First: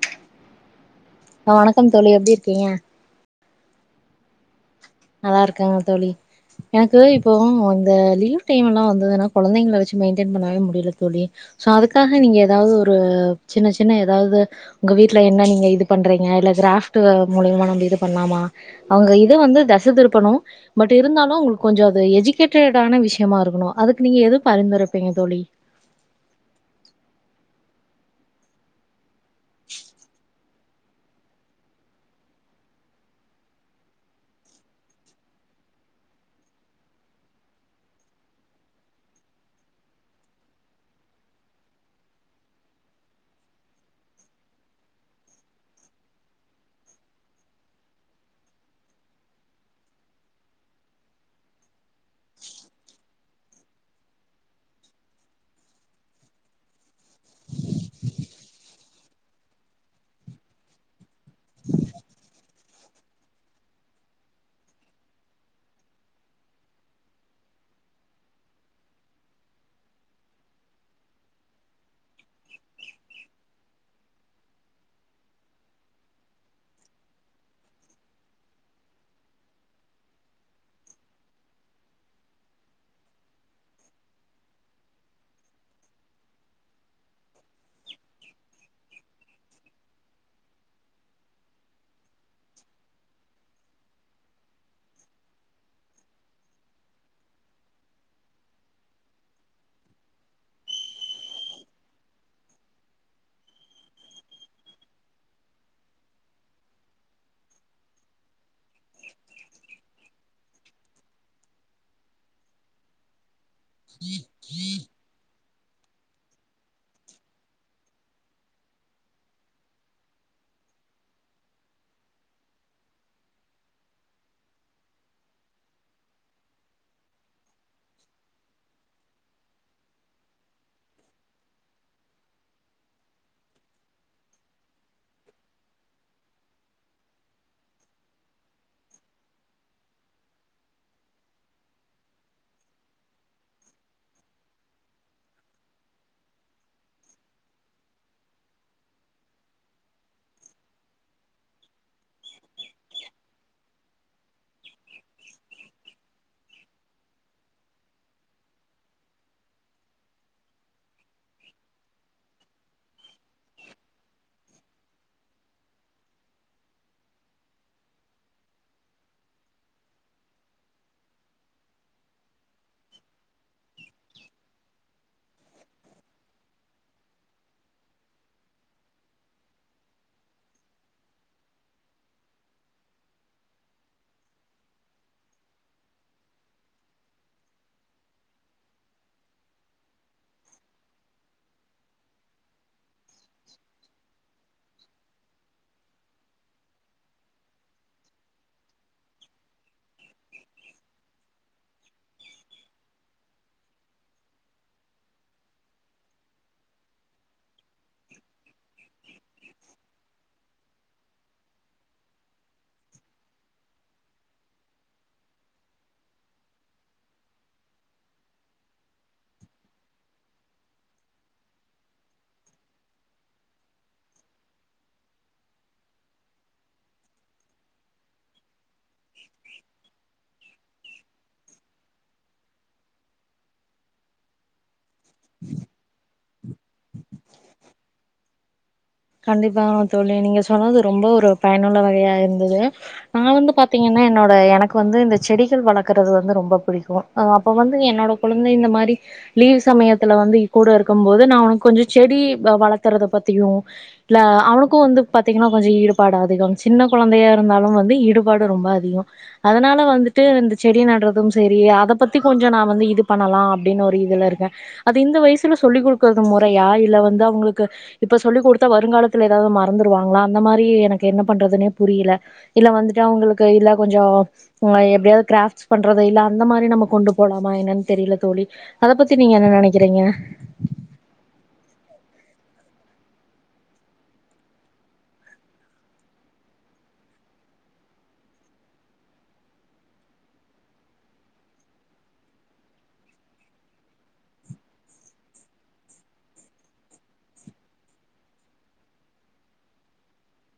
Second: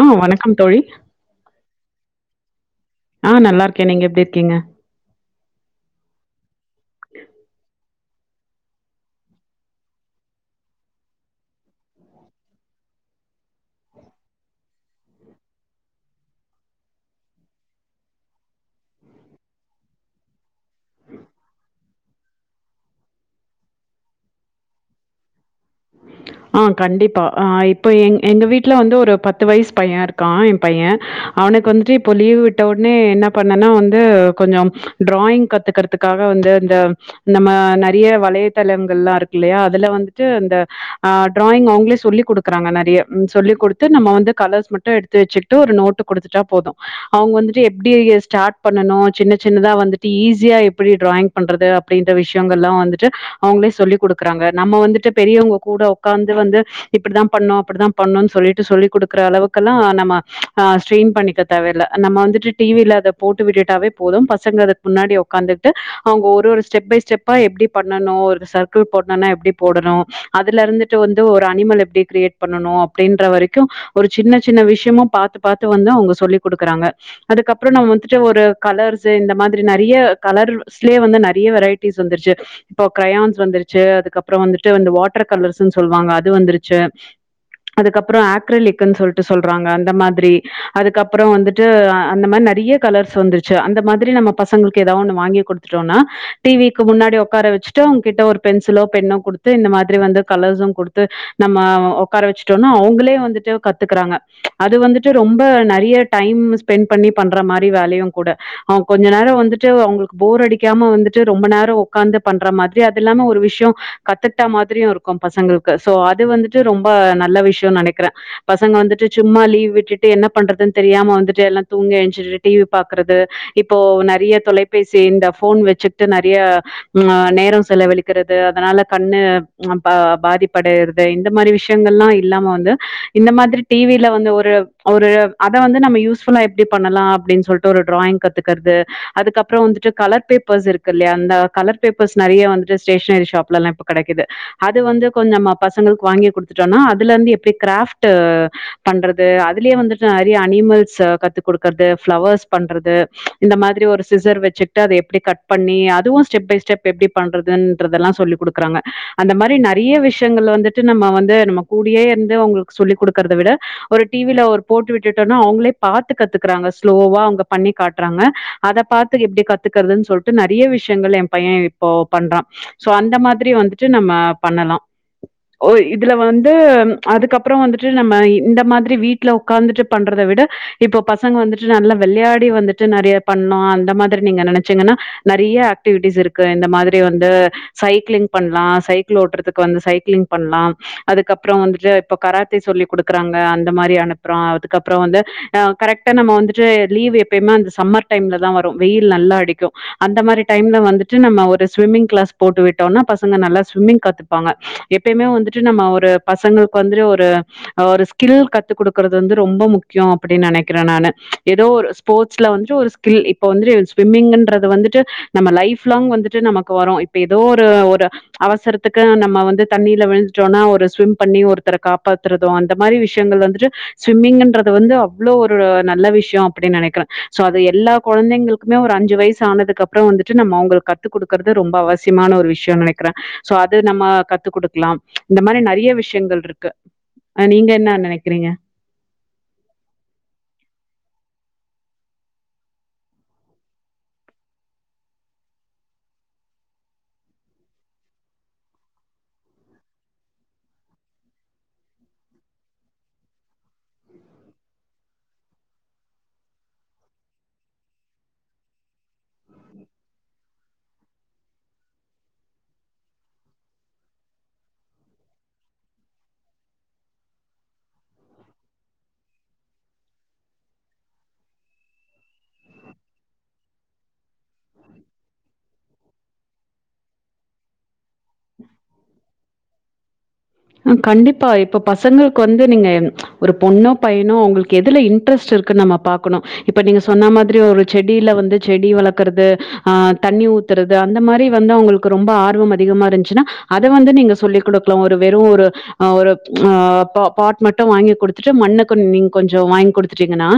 ஆ வணக்கம் தோழி வணக்கம் தோழி எப்டி இருக்கீங்க ஆ நல்லா இருக்கேன் நீங்க எப்டி இருக்கீங்க நல்லா இருக்கேங்க தோழி எனக்கு இப்போ இந்த லீவ் டைம் எல்லா வந்துதுன்னா கொழந்தைங்கள வச்சு மெயின்டேன் பண்ணவே முடியல தோழி சோ அதுக்காக நீங்க ஏதாவது ஒரு சின்ன சின்ன ஏதாவது உங்க வீட்ல என்ன நீங்க இது பண்றீங்க இல்ல கிராட்டு மூலியமா நம்ப இது பண்லாமா அவங்க இது வந்து த ச திருப்பனு பட் இருந்தாலு அவுங்களுக்கு கொஞ்சோ அது எஜிகேட்டடான விஷ்யமா இருக்கணு அதுக்கு நீங்க எது பரிந்துரைப்பீங்க தோழி ஆ கண்டிப்பா அ இப்ப எ எங்க வீட்ல வந்து ஒரு பத் த்து வயசு பையன் இருக்கா எம் பையே அவனுக்கு வந்துட்டு இப்போ லீவ் விட்ட உடனே என்ன பண்ணேனா வந்து கொஞ்சோ டிராயிங் கத்துக்கறதுக்காக வந்து அந்த நம்ம நெறைய வலையதளங்கள்லா இருக்கு இல்லையா அதுல வந்துட்டு அந்த ஆ டிராயிங் அவங்களே சொல்லி் குடுக்குறாங்க நெறைய ம் சொல்லி குடுத்து நம்ம வந்து கலர்ஸ் மட்டு எடுத்து வச்சுக்கிட்டு ஒரு நோட்டு குடுத்துட்டா போது அவங்க வந்துட்டு எப்படி எ ஸ்டார்ட் பண்ணணு சின்ன சின்னதா வந்துட்டு ஈஸியா எப்படி டிராயிங் பண்றது அப்படின்ற விஷயங்கள் எல்லா வந்துட்டு அவங்களே சொல்லி குடுக்குறாங்க நம்ம வந்துட்டு பெரியவங்கொ கூட உக்காந்து வந்து இப்டிதா பண்ணோ அப்டிதா பண்ணுனு சொல்லிட்டு சொல்லி கொடுக்கர அளவுக்கெல்லா நம்ம ஆ ஸ்ரெயின் பண்ணிக்க தேவ இல்ல நம்ம வந்துட்டு டிவில அதை போட்டு விட்டுட்டாவே போதும் பசங்க அதுக்கு முன்னாடி ஒக்காந்துட்டு அவங்க ஒரு ஒரு ஸ்டெப் பை ஸ்டெப்பா எப்டி பண்ணணு ஒரு சர்க்கிள் போட்னான எப்டி போடணு அதுல இருந்துட்டு வந்து ஒரு அனிமல் எப்டி கிரியேட் பண்ணணு அப்டின்ற வரைக்கு ஒரு சின்ன சின்ன விஷயமு பாத்து பாத்து வந்து அவங்க சொல்லி குடுக்குறாங்க அதுக்கப்புறோ நம்ம வந்துட்டு ஒரு கலர்ஸ் இந்த மாதிரி நெறைய கலர்ஸ்லே வந்து நெறைய வெரைட்டிஸ் வந்துருச்சு இப்போ கிரையான்ஸ் வந்துருச்சு அதுக்கப்புறோ வந்துட்டு வந்து வாட் ட்டர் கல்ர்ஸ்சுனு சொல்வாங்க அது வந்துருச்சு அதுக்கப்றோ ஆக்ரலிக்குனு சொல்லிட்டு சொல்றாங்க அந்த மாதிரி அதுக்கப்றோ வந்துட்டு அந்த மாரி நெறெயா கலர்ஸ் வந்துருச்சு அந்த மாதிரி நம்ம பசங்களுக்கு ஏதாவது ஒன்னு வாங்கி குடுத்துட்டோனா டிவிக்கு முன்னாடி உக்கார வச்சுட்டு அவங்கிட்ட ஒரு பென்சிலோ பென்னோ கொடுத்து இந்த மாரி திரி வந்து கலர்ஸ்சும் கொடுத்து நம்ம ஒக்கார வச்சிட்டோனா அவங்களே வந்துட்டு கத்துக்கறாங்க அது வந்துட்டு ரொம்ப நெறைய டைம் ஸ்பெண்ட் பண்ணி பண்ற மாரி வேலையுங் கூட அவ கொஞ்சோ நேரோ வந்துட்டு அவங்களுக்கு போர் அடிக்காம வந்துட்டு ரொம்ப நேரோ உக்காந்து பண்ற மாதிரி அது இல்லாம ஒரு விஷ் டியோ கத்துட்டா மா பசங்களுக்கு சோ அது வந்துட்டு ரொம்ப நல்ல விஷ்யோன் நெனக்கிற பசங்க வந்துட்டு சும்மா லீவ் விட்டுட்டு என்ன பண்றதுன் தெரியாம வந்துட்டு எல்லா தூங்கி என்சுட்டு டிவி பாக்குறது இப்போ நெறைய தொலைபேசி இந்த ஃபோன் வச்சிட்டு நெறைய உம் ஆ நேரோ செலவழிக்கிறது அதனால கண்ணு ம் பா பாதிப்படையறது இந்த மாரி விஷயங்கள்லா இல்லாம வந்து இந்த மாதிரி டிவில வந்து ஒரு ஒரு அத வந்து நம்ம யூஸ்ஃபுல்லா எப்டி பண்லா அப்டின் சொல்ட்டு ஒரு ட்ராயிங் கத்துக்கற்து அதுக்கப்றோ வந்துட்டு கலர் பேப்பர்ஸ் இருக்குல்லையா அந்த கலர் பேப்பர்ஸ் நெறைய வந்துட்டு ஸ்டேஷ்னரி ஷாப்லல்லா இப்ப கெடைக்கிது அது வந்து கொஞ்சோ நம்ம பசங்களுக்கு வாங்கி குடுத்துட்டோனா அதுலருந்து எப்டி கிராஃப்ட்டு பண்றது அதுலயே வந்துட்டு நெறைய அனிமல்ஸ கத்து குடுக்கற்து ஃப்ளவர்ஸ் பண்றது இந்த மாரி ஒரு சிசர் வச்சிட்டு அத எப்டி கட் பண்ணி அதுவு ஸ்டெப் பை ஸ்டெப் எப்டி பண்றதுன்றதெல்லா சொல்லி குடுக்குறாங்க அந்த மாரி நறைய விஷயங்கள் வந்துட்டு நம்ம வந்து நம்ம கூடியே இருந்து அவுங்களுக்கு சொல்லிக் குடுக்கறத விட ஒரு டிவியில ஒரு போட்டு விட்டுட்டோனா அவுங்களே பாத்து கத்துக்குறாங்க ஸ்லோவா அவுங்க பண்ணி காட்றாங்க அதப் பாத்து எப்டி கத்துக்கற்துன் சொல்ட்டு நறைய விஷயங்கள் எம் பைய இப்போ பண்றா சோ அந்த மாதிரி வந்துட் டு நம்ம பண்ணலா ஓய் இதுல வந்து அதுக்கப்பறோ வந்துட்டு நம்ம இந்த மாதிரி வீட்ல உக்காந்துட்டு பண்றத விட இப்போ பசங்க வந்துட்டு நல்லா வெள்யாடி வந்துட்டு நறைய பண்ணு அந்த மாதிரி நீங்க நெனச்சீங்கன்னா நறைய ஆக்டிவிட்டீஸ் இருக்கு இந்த மாதிரி வந்து சைக்ளிங் பண்லா சைக்கிள் ஓட்றதுக்கு வந்து சைக்லிங் பண்லா அதுக்கப்றோ வந்துட்டு இப்ப கராத்தே சொல்லி குடுக்குறாங்க அந்த மாரி அனுப்புறோ அதுக்கப்றோ வந்து ஆ கரெக்ட்டா நம்ம வந்துட்டு லீவு எப்பைமே அந்த சம்மர் டைம்லதா வரு வெயில் நல்லா அடிக்கு அந்த மாரி டைம்ல வந்துட்டு நம்ம ஒரு ஸ்விம்மிங் க்ளாஸ் போட்டு விட்டோன்னா வஸ் சங்க நல்லா ஸ்விம்மிங் கத்துப்பாங்க எப்பயுமே வந்துட்டு நம்ம ஒரு பசங்களுக்கு வந்துட்டு ஒரு ஒரு ஸ்கில் கத்து குடுக்குறது வந்து ரொம்போ முக்கியோ அப்டின் நெனைக்கிற நானு ஏதோ ஒரு ஸ்போர்ட்ஸ்ல வந்துட்டு ஒரு ஸ்கில் இப்போ வந்துட்டு ஸ்விம்மிங்ன்றது வந்துட்டு நம்ம லைஃப் லாங் வந்துட்டு நமக்கு வரு இப்ப ஏதோ ஒரு ஒரு அவசரத்துக்கு நம்ம வந்து தண்ணியில விழுந்த்டோனா ஒரு ஸ்விம் பண்ணி ஒருத்தர காப்பாத்துறது அந்த மாரி விஷயங்கள் வந்துட்டு ஸ்விம்மிங்குன்றது வந்து அவ்ளோ ஒரு நல்ல விஷ்யோ அப்டின் நெனைக்கிறே சோ அது எல்லா கொழந்தைங்களுக் குமே ஒரு அஞ்சு வயசு ஆனதுக்கப்பறோ வந்துட்டு நம்ம அவுங்களுக் கத்துக் குடுக்கற்து ரொம்ப அவசியமான ஒரு விஷ்யோ நெனைக் க்ற சோ அது நம்ம கத்து குடுக் க்லாம் இந்த மாரி நறைய விஷயங்கள் ட்ருக்கு அ நீங்க என்னீ நெனக்கிறீங்க கண்டிப்பா தோழி நீங்க சொன்னது ரொம்ப ஒரு பயனுள்ள வகையா இருந்தது நா வந்து பாத்தீங்கன்னா என்னோட எனக்கு வந்து இந்த செடிகள் வளர்க்கறது வந்து ரொம்ப புடிக்கு அ அப்ப வந்து என்னோட கொழந்தை இந்த மாரி லீவ் சமயத்துல வந்து கூட இருக்கம் போது நா ஒனக்கு கொஞ்சோ செடி வ வளத்துறத பத்தியு இல்ல அவனுக்கு வந்து பாத்தீங்கன்னா கொஞ்சோ ஈடுபாடு அதிகம் சின்ன கொழந்தையா இருந்தாலு வந்து ஈடுபாடு ரொம்ப அதிகொ அதனால வந்துட்டு இந்த செடி நட்றது சேரி அதப் பத்தி கொஞ்சோ நா வந்து இது பண்ணலா அப்டின்னு ஒரு இதுல இருக்க அது இந்த வயசுல சொல்லிக் குடுக்குறது மொறையா இல்ல வந்து அவங்களுக்கு இப்ப சொல்லிக் குடுத் த்தா வருங்காலத்துல ஏதாவ்து மறந்துருவாங்ளா அந்த மாரி எனக்கு என்ன பண்றதுனே புரியில இல்ல வந்துட்டு அவுங்களுக்கு இல்ல கொஞ்சோ ம் எப்டியாவ்து கிராஃப்ட்ஸ் பண்றது இல்ல அந்த மாரி நம்ம கொண்டு போலாமா என்னன் தெரியில தோழி அதப் பத்தி நீங்க என்ன நெனக்கிறீங்க கண்டிப்பா இப்ப பசங்களுக்கு வந்து நீங்க ஒரு பொண்ணோ பையனோ அவுங்களுக்கு எதுல இன்ட்ரெஸ்ட் இருக்குன் நம்ம பாக்கணு இப்ப நீங்க சொன்னா மாதிரி ஒரு செடியில வந்து செடி வளக்குறது ஆ தண்ணி ஊத்துறது அந்த மாரி வந்து அவுங்களுக்கு ரொம்ப ஆர்வம் அதிகமா இருந்ச்சுன்னா அத வந்து நீங்க சொல்லி் குடுக்லா ஒரு வெறு ஒரு ஆ ஒரு ஆ பா பாட் மட்டு வாங்கி குடுத்துட்டு மண்ண கொண் நீங் கொஞ்சோ வாங்கி குடுத்துட்டீங்கன்னா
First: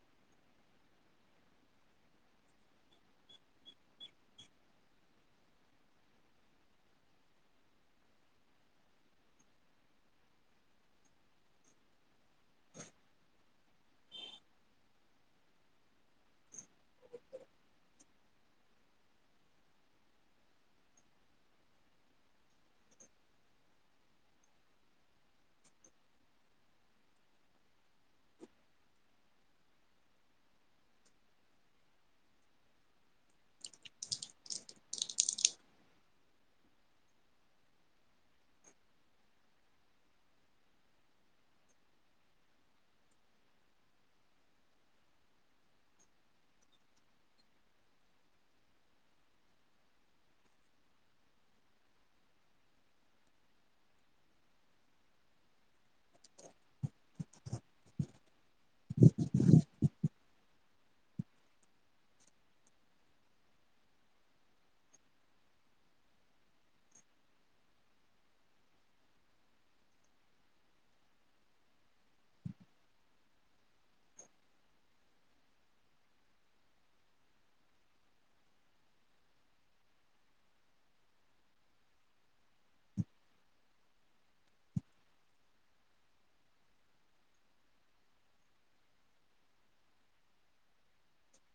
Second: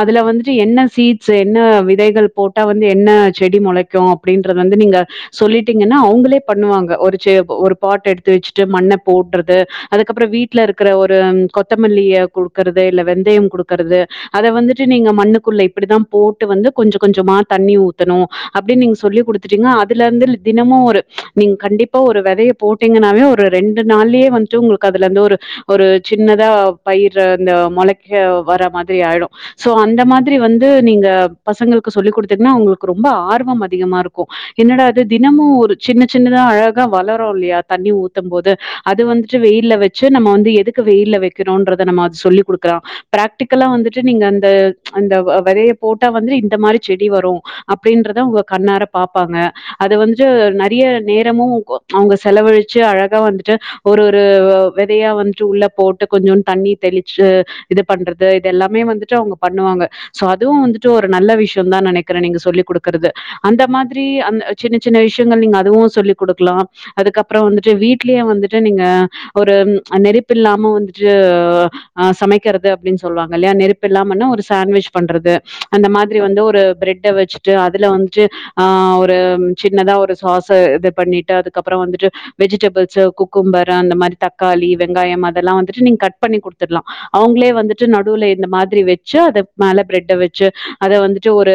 அதுல வந்துட்டு என்ன சீட்ஸ் என்ன விதைகள் போட்டா வந்து என்ன செடி மொளைக்கு அப்டின்றது வந்து நீங்க சொல்லிட்டீங்கன்னா அவுங்களே பண்ணுவாங்க ஒரு செ ஒரு பாட் எடுத்து வெச்சிட்டு மண்ணப் போட்றது அதுக்கப்பறோ வீட்ல இருக்குற ஒரு கொத்தமல்லிய குடுக்கறது இல்ல வெந்தயம் குடுக்கறது அத வந்துட்டு நீங்க மண்ணுக்குள்ள இப்டிதா போட்டு வந்து கொஞ்ச கொஞ்சமா தண்ணி ஊத்தணு அப்டின் நீங்க சொல்லி்க் குடுத்துட்டீங்னா அதுலருந்து லி தினமு ஒரு நீங்க கண்டிப்பா ஒரு வெதைய போட்டீங்கன்னாவே ஒரு ரெண் டு நாள்லயே வந்துட்டு உங்களுக்கு அதுலேருந்து ஒரு ஒரு சின்னதா பயிர் இந்த மொளெக்க வர மாதிரி ஆயிடு சோ அந்த மாதிரி வந்து நீங்க பசங்களுக்கு சொல்லி் குடுத்துடீங்னா அவுங்களுக்கு ரொம்ப ஆர்வம் அதிகமா இருக்கு என்னடா இது தினமு ஒரு சின்ன சின்னதா அழகா வளரு இல்லையா தண்ணி ஊத்தம் போது அது வந்துட்டு வெயில்ல வச்சு நம்ம வந்து எதுக்கு வெயில்ல வெக்கணுன்றத நம்ம அது சொல்லி்க் குடுக்கலா ப்ராக்டிக்கலா வந்துட்டு நீங்க அந்த அந்த வ வெதையே போட்டா வந்துட்டு இந்த மாரி செடி வரு அப்டின்றத அவுங்க கண்ணார பாப்பாங்க அது வந்துட்டு நறைய நேரமு கோ அவுங்க செலவழிச்சு அழகா வந்துட் டு ஒரு ஒரு வெதையா வந்துட்டு உள்ள போட்டு கொஞ்சோண்டு தண்ணி தெளிச்சு இது பண்றது இதெல்லாமே வந்துட்டு அவுங்க பண்ணுவாங்க சோ அதுவு வந்துட்டு ஒரு நல்ல விஷ்யோந்தா நெனக்கிற நீங்க சொல்லிக் குடுக்கறது அந்த மாதிரி அந்த சின்னச் சின்ன விஷயங்கள் நீங்க அதுவு சொல்லிக் குடுக்கலா அதுக்கப்றோ வந்துட்டு வீட் லயே வந்துட்டு நீங்க ஒரு நெருப்பு இல்லாம வந்துட்டு ஆ சமைக்கெறது அப்டின் சொல்லுவாங்கல்லையா நெருப்பில்லாமன்னா ஒரு சாண்ட்வெஜ் பண்றது அந்த மாதிரி வந்து ஒரு ப்ரெட்ட வெச்சிட்டு அதுல வந்துட்டு ஆ ஒரு சின்னதா ஒரு சாஸு இது பண்ணிட்டு அதுக்கப்றோ வந்துட்டு வெஜிடேபிள் ச்சு குக்கும்பர் அந்த மாரி தக்காளி வெங்காயம் அதெல்லா வந்துட்டு நீங்க கட் பண்ணி குடுத்துட்லா அவுங்களே வந்துட்டு நடுவுல இந்த மாதிரி வெச்சு அத மேல ப்ரெட்ட வெச்சு அத வந்துட்டு ஒரு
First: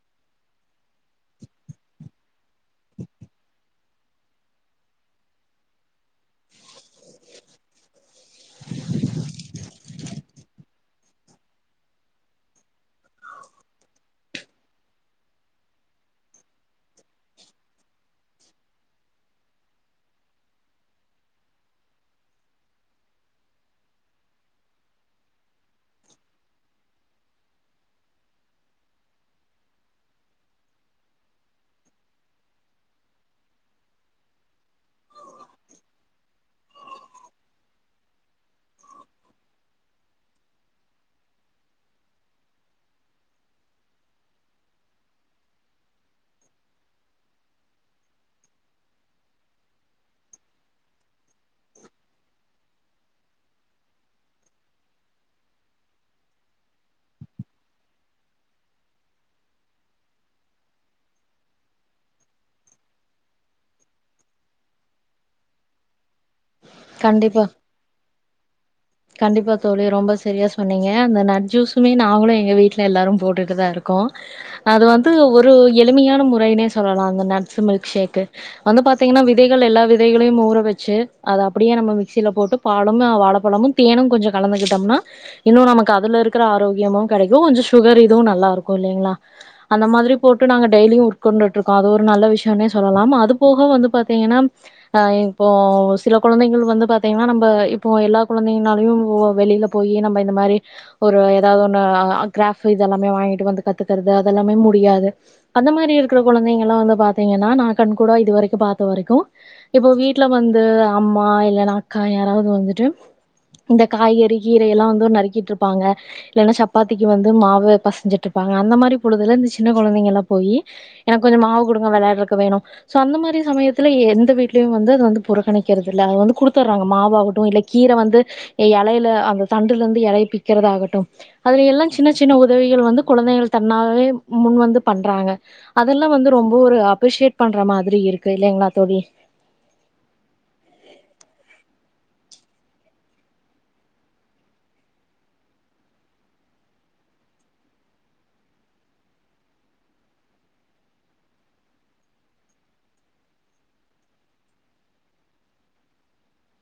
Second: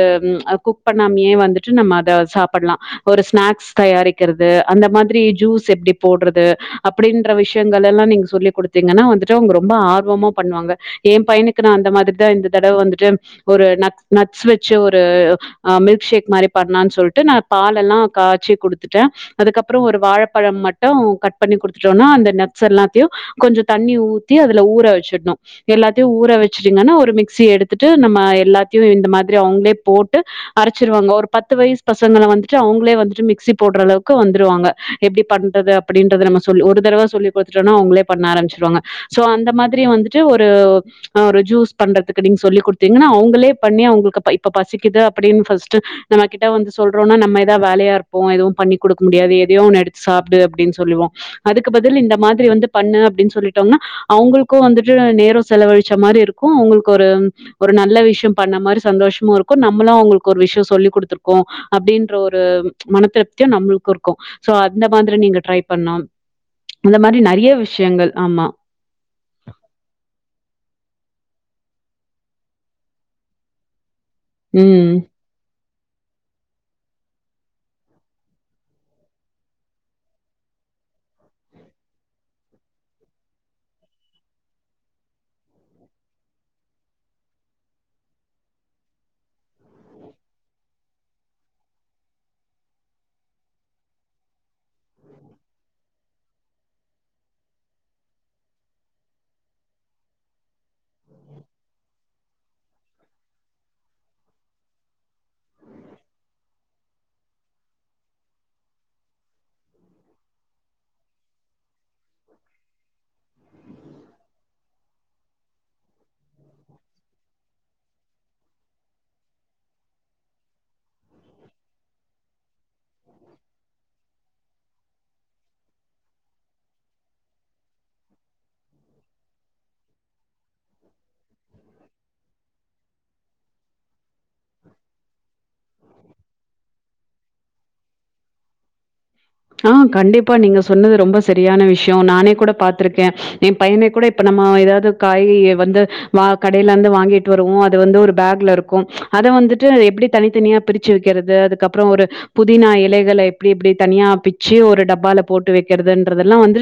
குக் பண்ணாமயே வந்துட்டு நம்ம அத சாப்பல்லா ஒரு ஸ்நாக்ஸ் தயாரிக்கிறது அந்த மாதிரி ஜூஸ் எப்டி போட்றது அப்டின்ற விஷயங்கள் எல்லா நீங்க சொல்லி குடுத்தீங்கன்னா வந்துட்டு அவுங்க ரொம்ப ஆர்வமா பண்ணுவாங்க ஏம் பையனுக்கு நா அந்த மாதிரிதா இந்த தடவ வந்துட்டு ஒரு நட்ஸ் நட்ஸ் வச்சி ஒரு அ மில்க் ஷேக் மாரி பண்ணான் சொல்ட்டு நா பால்லெல்லா காய்ச்சி குடுத்துட்ட அதுக்கப்றோ ஒரு வாழப்பழம் மட் டு கட் பண்ணி குடுத்துட்டோனா அந்த நட்ஸ் எல்லாத்தையு கொஞ்சோ தண்ணி ஊத்தி அதுல ஊற வச்சிட்ணு எல்லாத்தையு ஊற வெச்சிட்டீங்கன்னா ஒரு மிக்சிய எடுத்துட்டு நம்ம எல்லாத்தையு இந்த மாதிரி அவுங்களே போட்டு அரச்சிருவாங்க ஒரு பத்து வயசு பசங்கள வந்துட்டு அவுங்களே வந்துட்டு மிக்சி போட்றளவுக்கு வந்துருவாங்க எப்டி பண் றது அப்டின்றத நம்ம சொல் ஒரு தடவ சொல்லி குடுத்டோனா அவுங்களே பண்ண ஆரம்ச்சிருவாங்க சோ அந்த மாதிரி வந்துட்டு ஒரு ஆ ஒரு ஜூஸ் பண்றதுக்கு நீங் சொல்லிக் குடுத்தீங்கன்னா அவுங்களே பண்ணி அவுங்களுக்கு ப இப்ப பசிக்கிது அப்டின்னு ஃபஸ்ட்டு நம்ம கிட்ட வந்து சொல்றோனா நம்ம எதா வேலையா இருப்போ எதுவு பண்ணிக் குடுக்க முடியாது எதையோ ஒன்னு எடுத்து சாப் டு அப்டின் சொல்லுவோ அதுக்கு பதில் இந்த மாதிரி வந்து பண்ணு அப்டின் சொல்லிட்டோம்னா அவுங்களுக்கு வந்துட்டு நேரோ செலவழிச்ச மாரி இருக்கு உங்களுக்கு ஒரு ஒரு நல்ல விஷயம் பண்ண மாரி சந்தோஷமு இருக்கு நம்மளு அவுங்களுக்கு ஒரு விஷ்யோ சொல்லிக் குடுத்ருக்கோ அப்டின்ற ஒரு மன திருப்தியு நம்ளுக்கு இருக்கு சோ அந்த மாதிரி நீங்க ட்ரை பண்லாம் அந்த மாரி கண்டிப்பா நறைய விஷயங்கள் ஆமா கண்டிப்பா தோழி ரொம்ப செரியா சொன்னீங்க அந்த நட் ஜூஸுமே நாங்களு எங்க வீட்ல எல்லாரும் போட்டுட்டு தா இருக் கோ அது ம் வந்து ஒரு எளிமையான முறைனே சொல்லலாங்க நட்ஸு மில்க் ஷேக்கு வந்து பாத்தீங்கன்னா விதைகள் எல்லா விதைகளையும் ஊற வச்சு அத அப்டியே நம்ம மிக்சில போட்டு பாலமே வாழப்பழமு தேனு கொஞ்சொ கலந்துகிட்டோம்னா இன்னு நமக்கு அதுல இருக்குற ஆரோக்கியமு கெடைக்கு கொஞ்சொ சுகரு இதுவு நல்லா இருக்கு இல்லைங்களா அந்த மாதிரி போட்டு நாங்க டெய்லியு உட்கொண்டுட்ருக்கோ அது ஒரு நல்ல விஷ்யொன்னே சொல்லலாம் அது போக வந்து பாத்தீங்கன்னா ஆ இப்போ சில குழந்தைகள் வந்து பாத்தீங்கனா நம்ப இப்போ எல்லாக் குழந்தைங்கனாலயு வெளியில போயி நம்ப இந்த மாரி ஒரு ஏதாவ்து ஒன்னு கிராஃபு இதெல்லாமே வாங்கிட்டு வந்து கத்துக்கறது அதெல்லாமே முடியாது அந்த மாரி இருக்குற கொழந்தைங்கல்லா வந்து பாார்த்தீங்கன்னா நா கண் கூடா இது வரைக்கு பாத்த வரைக்கு இப்போ வீட்ல வந்து ஆமா இல்லனா கா யாராவ்து வந்துட்டு இந்த காய்கறி கீரை எல்லா வந்து நறுக்கிட்ருப்பாங்க இல்லன்னா சப்பாத்திக்கி வந்து மாவு பசஞ்சிட்ருப்பாங்க அந்த மாரி பொழுதுல இந்த சின்ன கொழந்தைங்கல்லா போயி எனக்கு கொஞ்சம் மாவு குடுங்க வெளையாட்றக் க்கு வேணு சோ அந்த மாரி சமயத்துல எந்த வீட்டு [unintelligible] வந்து அது வந்து புறக்கணிக்கிறதில்ல அது வந்து குடுத்துர்றாங்க மாவவுட்டு இல்ல கீர வந்து எலைல அந்த தண்டுல இருந்து எலைய பி க்கிறதாகட்டு அதுல எல்லா சின்ன சின்ன உதவி வந்து கொழந்தைகள் தன்னாகவே முன் வந்து பண்றாங்க அதெல்லா வந்து ரொம்ப ஒரு அப்ரிசியேட் பண்ற மாதிரி இருக்கு இல்லைங்களா தோழி ஆஹ் கண்டிப்பா நீங்க சொன்னது ரொம்ப சரியான விஷ்யோ நானே கூட பாத்திருக்கே என் பைய்னே கூட இப்ப நம்ம ஏதாவது காய் வந்து வா கடையில இருந்து வாங்கிட்டு வருவோ அது வந்து ஒரு பேக்ல இருக்கு அத வந்துட்டு எப்படி தனித்தனியா பிரிச்சு வைக்கிறது அதுக்கப்புறோ ஒரு புதினா இலைகளை எப்படி எப்படி தனியா பிச்ச ஒரு டப்பால போட்டு வெக்கிறதுன்றதெல்லா வந்து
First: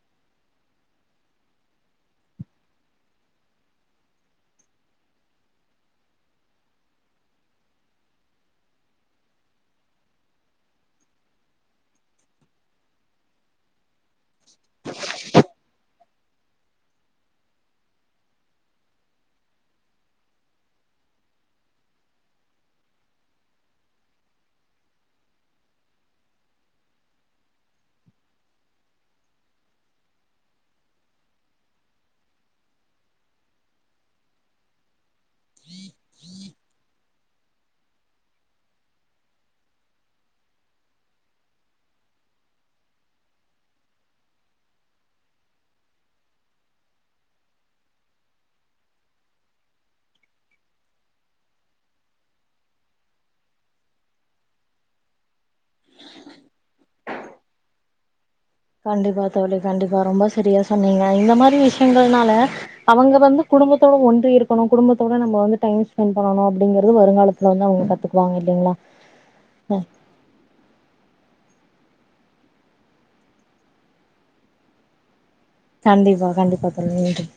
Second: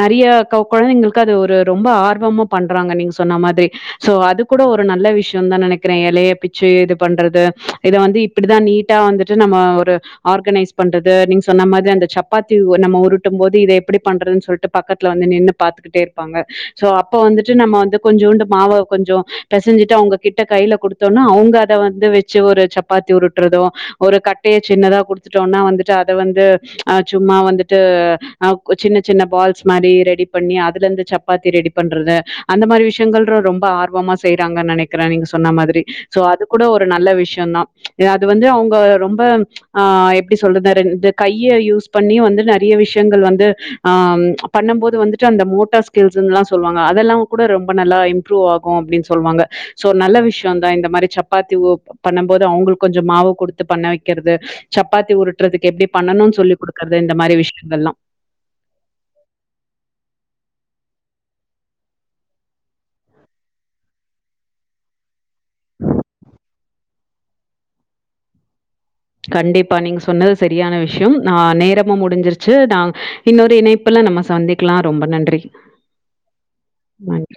நெறைய க கொழந்தைங்களுக்கு அது ஒரு ரொம்ப ஆர்வமா பண்றாங்க நீங்க சொன்ன மாதிரி சோ அது கூட ஒரு நல்ல விஷ்ய தா நெனைக்கிறே எலைய பிச்சு இது பண்றது இத வந்து இப்படிதா நீட்டா வந்துட்டு நம்ம ஒரு ஆர்கனைஸ் பண்றது நீங்க சொன்ன மாதிரி அந்த சப்பாத்தி வ்வ நம்ம உருட்டு போது இதை எப்படி பண்றதுன்னு சொல்லிட்டு பக்கத்துல வந்து நின்னு பாத்துக்கிட்டே இருப்பாங்க சோ அப்ப வந்துட்டு நம்ம வந்து கொஞ்சோண்டு மாவை கொஞ்சோ பெசைஞ்சிட்டு அவங்க கிட்ட கையில குடுத்தோனா அவுங்க அத வந்து வச்சு ஒரு சப்பாத்தி உருட்டுறதோ ஒரு கட்டைய சின்னதா குடுத்துட்டோனா வந்துட்டு அத வந்து சும்மா வந்துட்டு அ சின்ன சின்ன பால்ஸ் மாதிரி ரெடி பண்ணி அதுல இருந்து சப்பாத்தி ரெடி பண்றது அந்த மாரி விஷயங்கள் ரொம்ப ஆர்வமா செய்யறாங்கு நெனைக்கிறே நீங்க சொன்ன மாதிரி சோ அது கூட ஒரு நல்ல விஷ்ய தா அது வந்து அவுங்க ரொம்ப ஆ எப்படி சொல்றது ரெண்டு கைய யூஸ் பண்ணி வந்து நிறைய விஷயங்கள் வந்து ஆஹ் பண்ணும் போது வந்துட்டு அந்த மோட்டார் ஸ்கில்ஸ்ல்லாம் சொல்லுவாங்க அதெல்லாம் கூட ரொம்ப நல்லா இம்ப்ரூவ் ஆகும் அப்படின்னு சொல்லுவாங்க சோ நல்ல விஷயம் தான் இந்த மாதிரி சப்பாத்தி ஊ பண்ணும் போது அவங்களுக்கு கொஞ்சம் மாவு கொடுத்து பண்ண வைக்கிறது சப்பாத்தி உரு ட்றதுக்கு எப்டி பண்ணணுன் சொல்லி குடு த இந்த மாரி விஷயங்கள்லா கண்டிப்பா தோழி கண்டிப்பா ரொம்ப சரியா சொன்னீங்க இந்த மாதிரி விஷயங்கள்னால அவங்க வந்து குடும்பத்தோட ஒன்றி இருக்கணும் குடும்பத்தோட நம்ம வந்து டை ஸ்பெண்ட் பண்ணணும் அப்படிங்கிறது அ வருங்காலத்தில் வந்து அவங்க கத்துக்குவாங்க இல்லைங்களா கண்டிப்பா நீங்க சொன்னது சரியான விஷயம் ஆஹ நேரம முடிஞ்சிருச்சு நான் இன்னொரு இணைப்பல்லாம் நம்ம சந்திக்கலாம் ரொம்ப நன்றி கண்டிப்பா கண்டிப்பா தோழி நன்றி.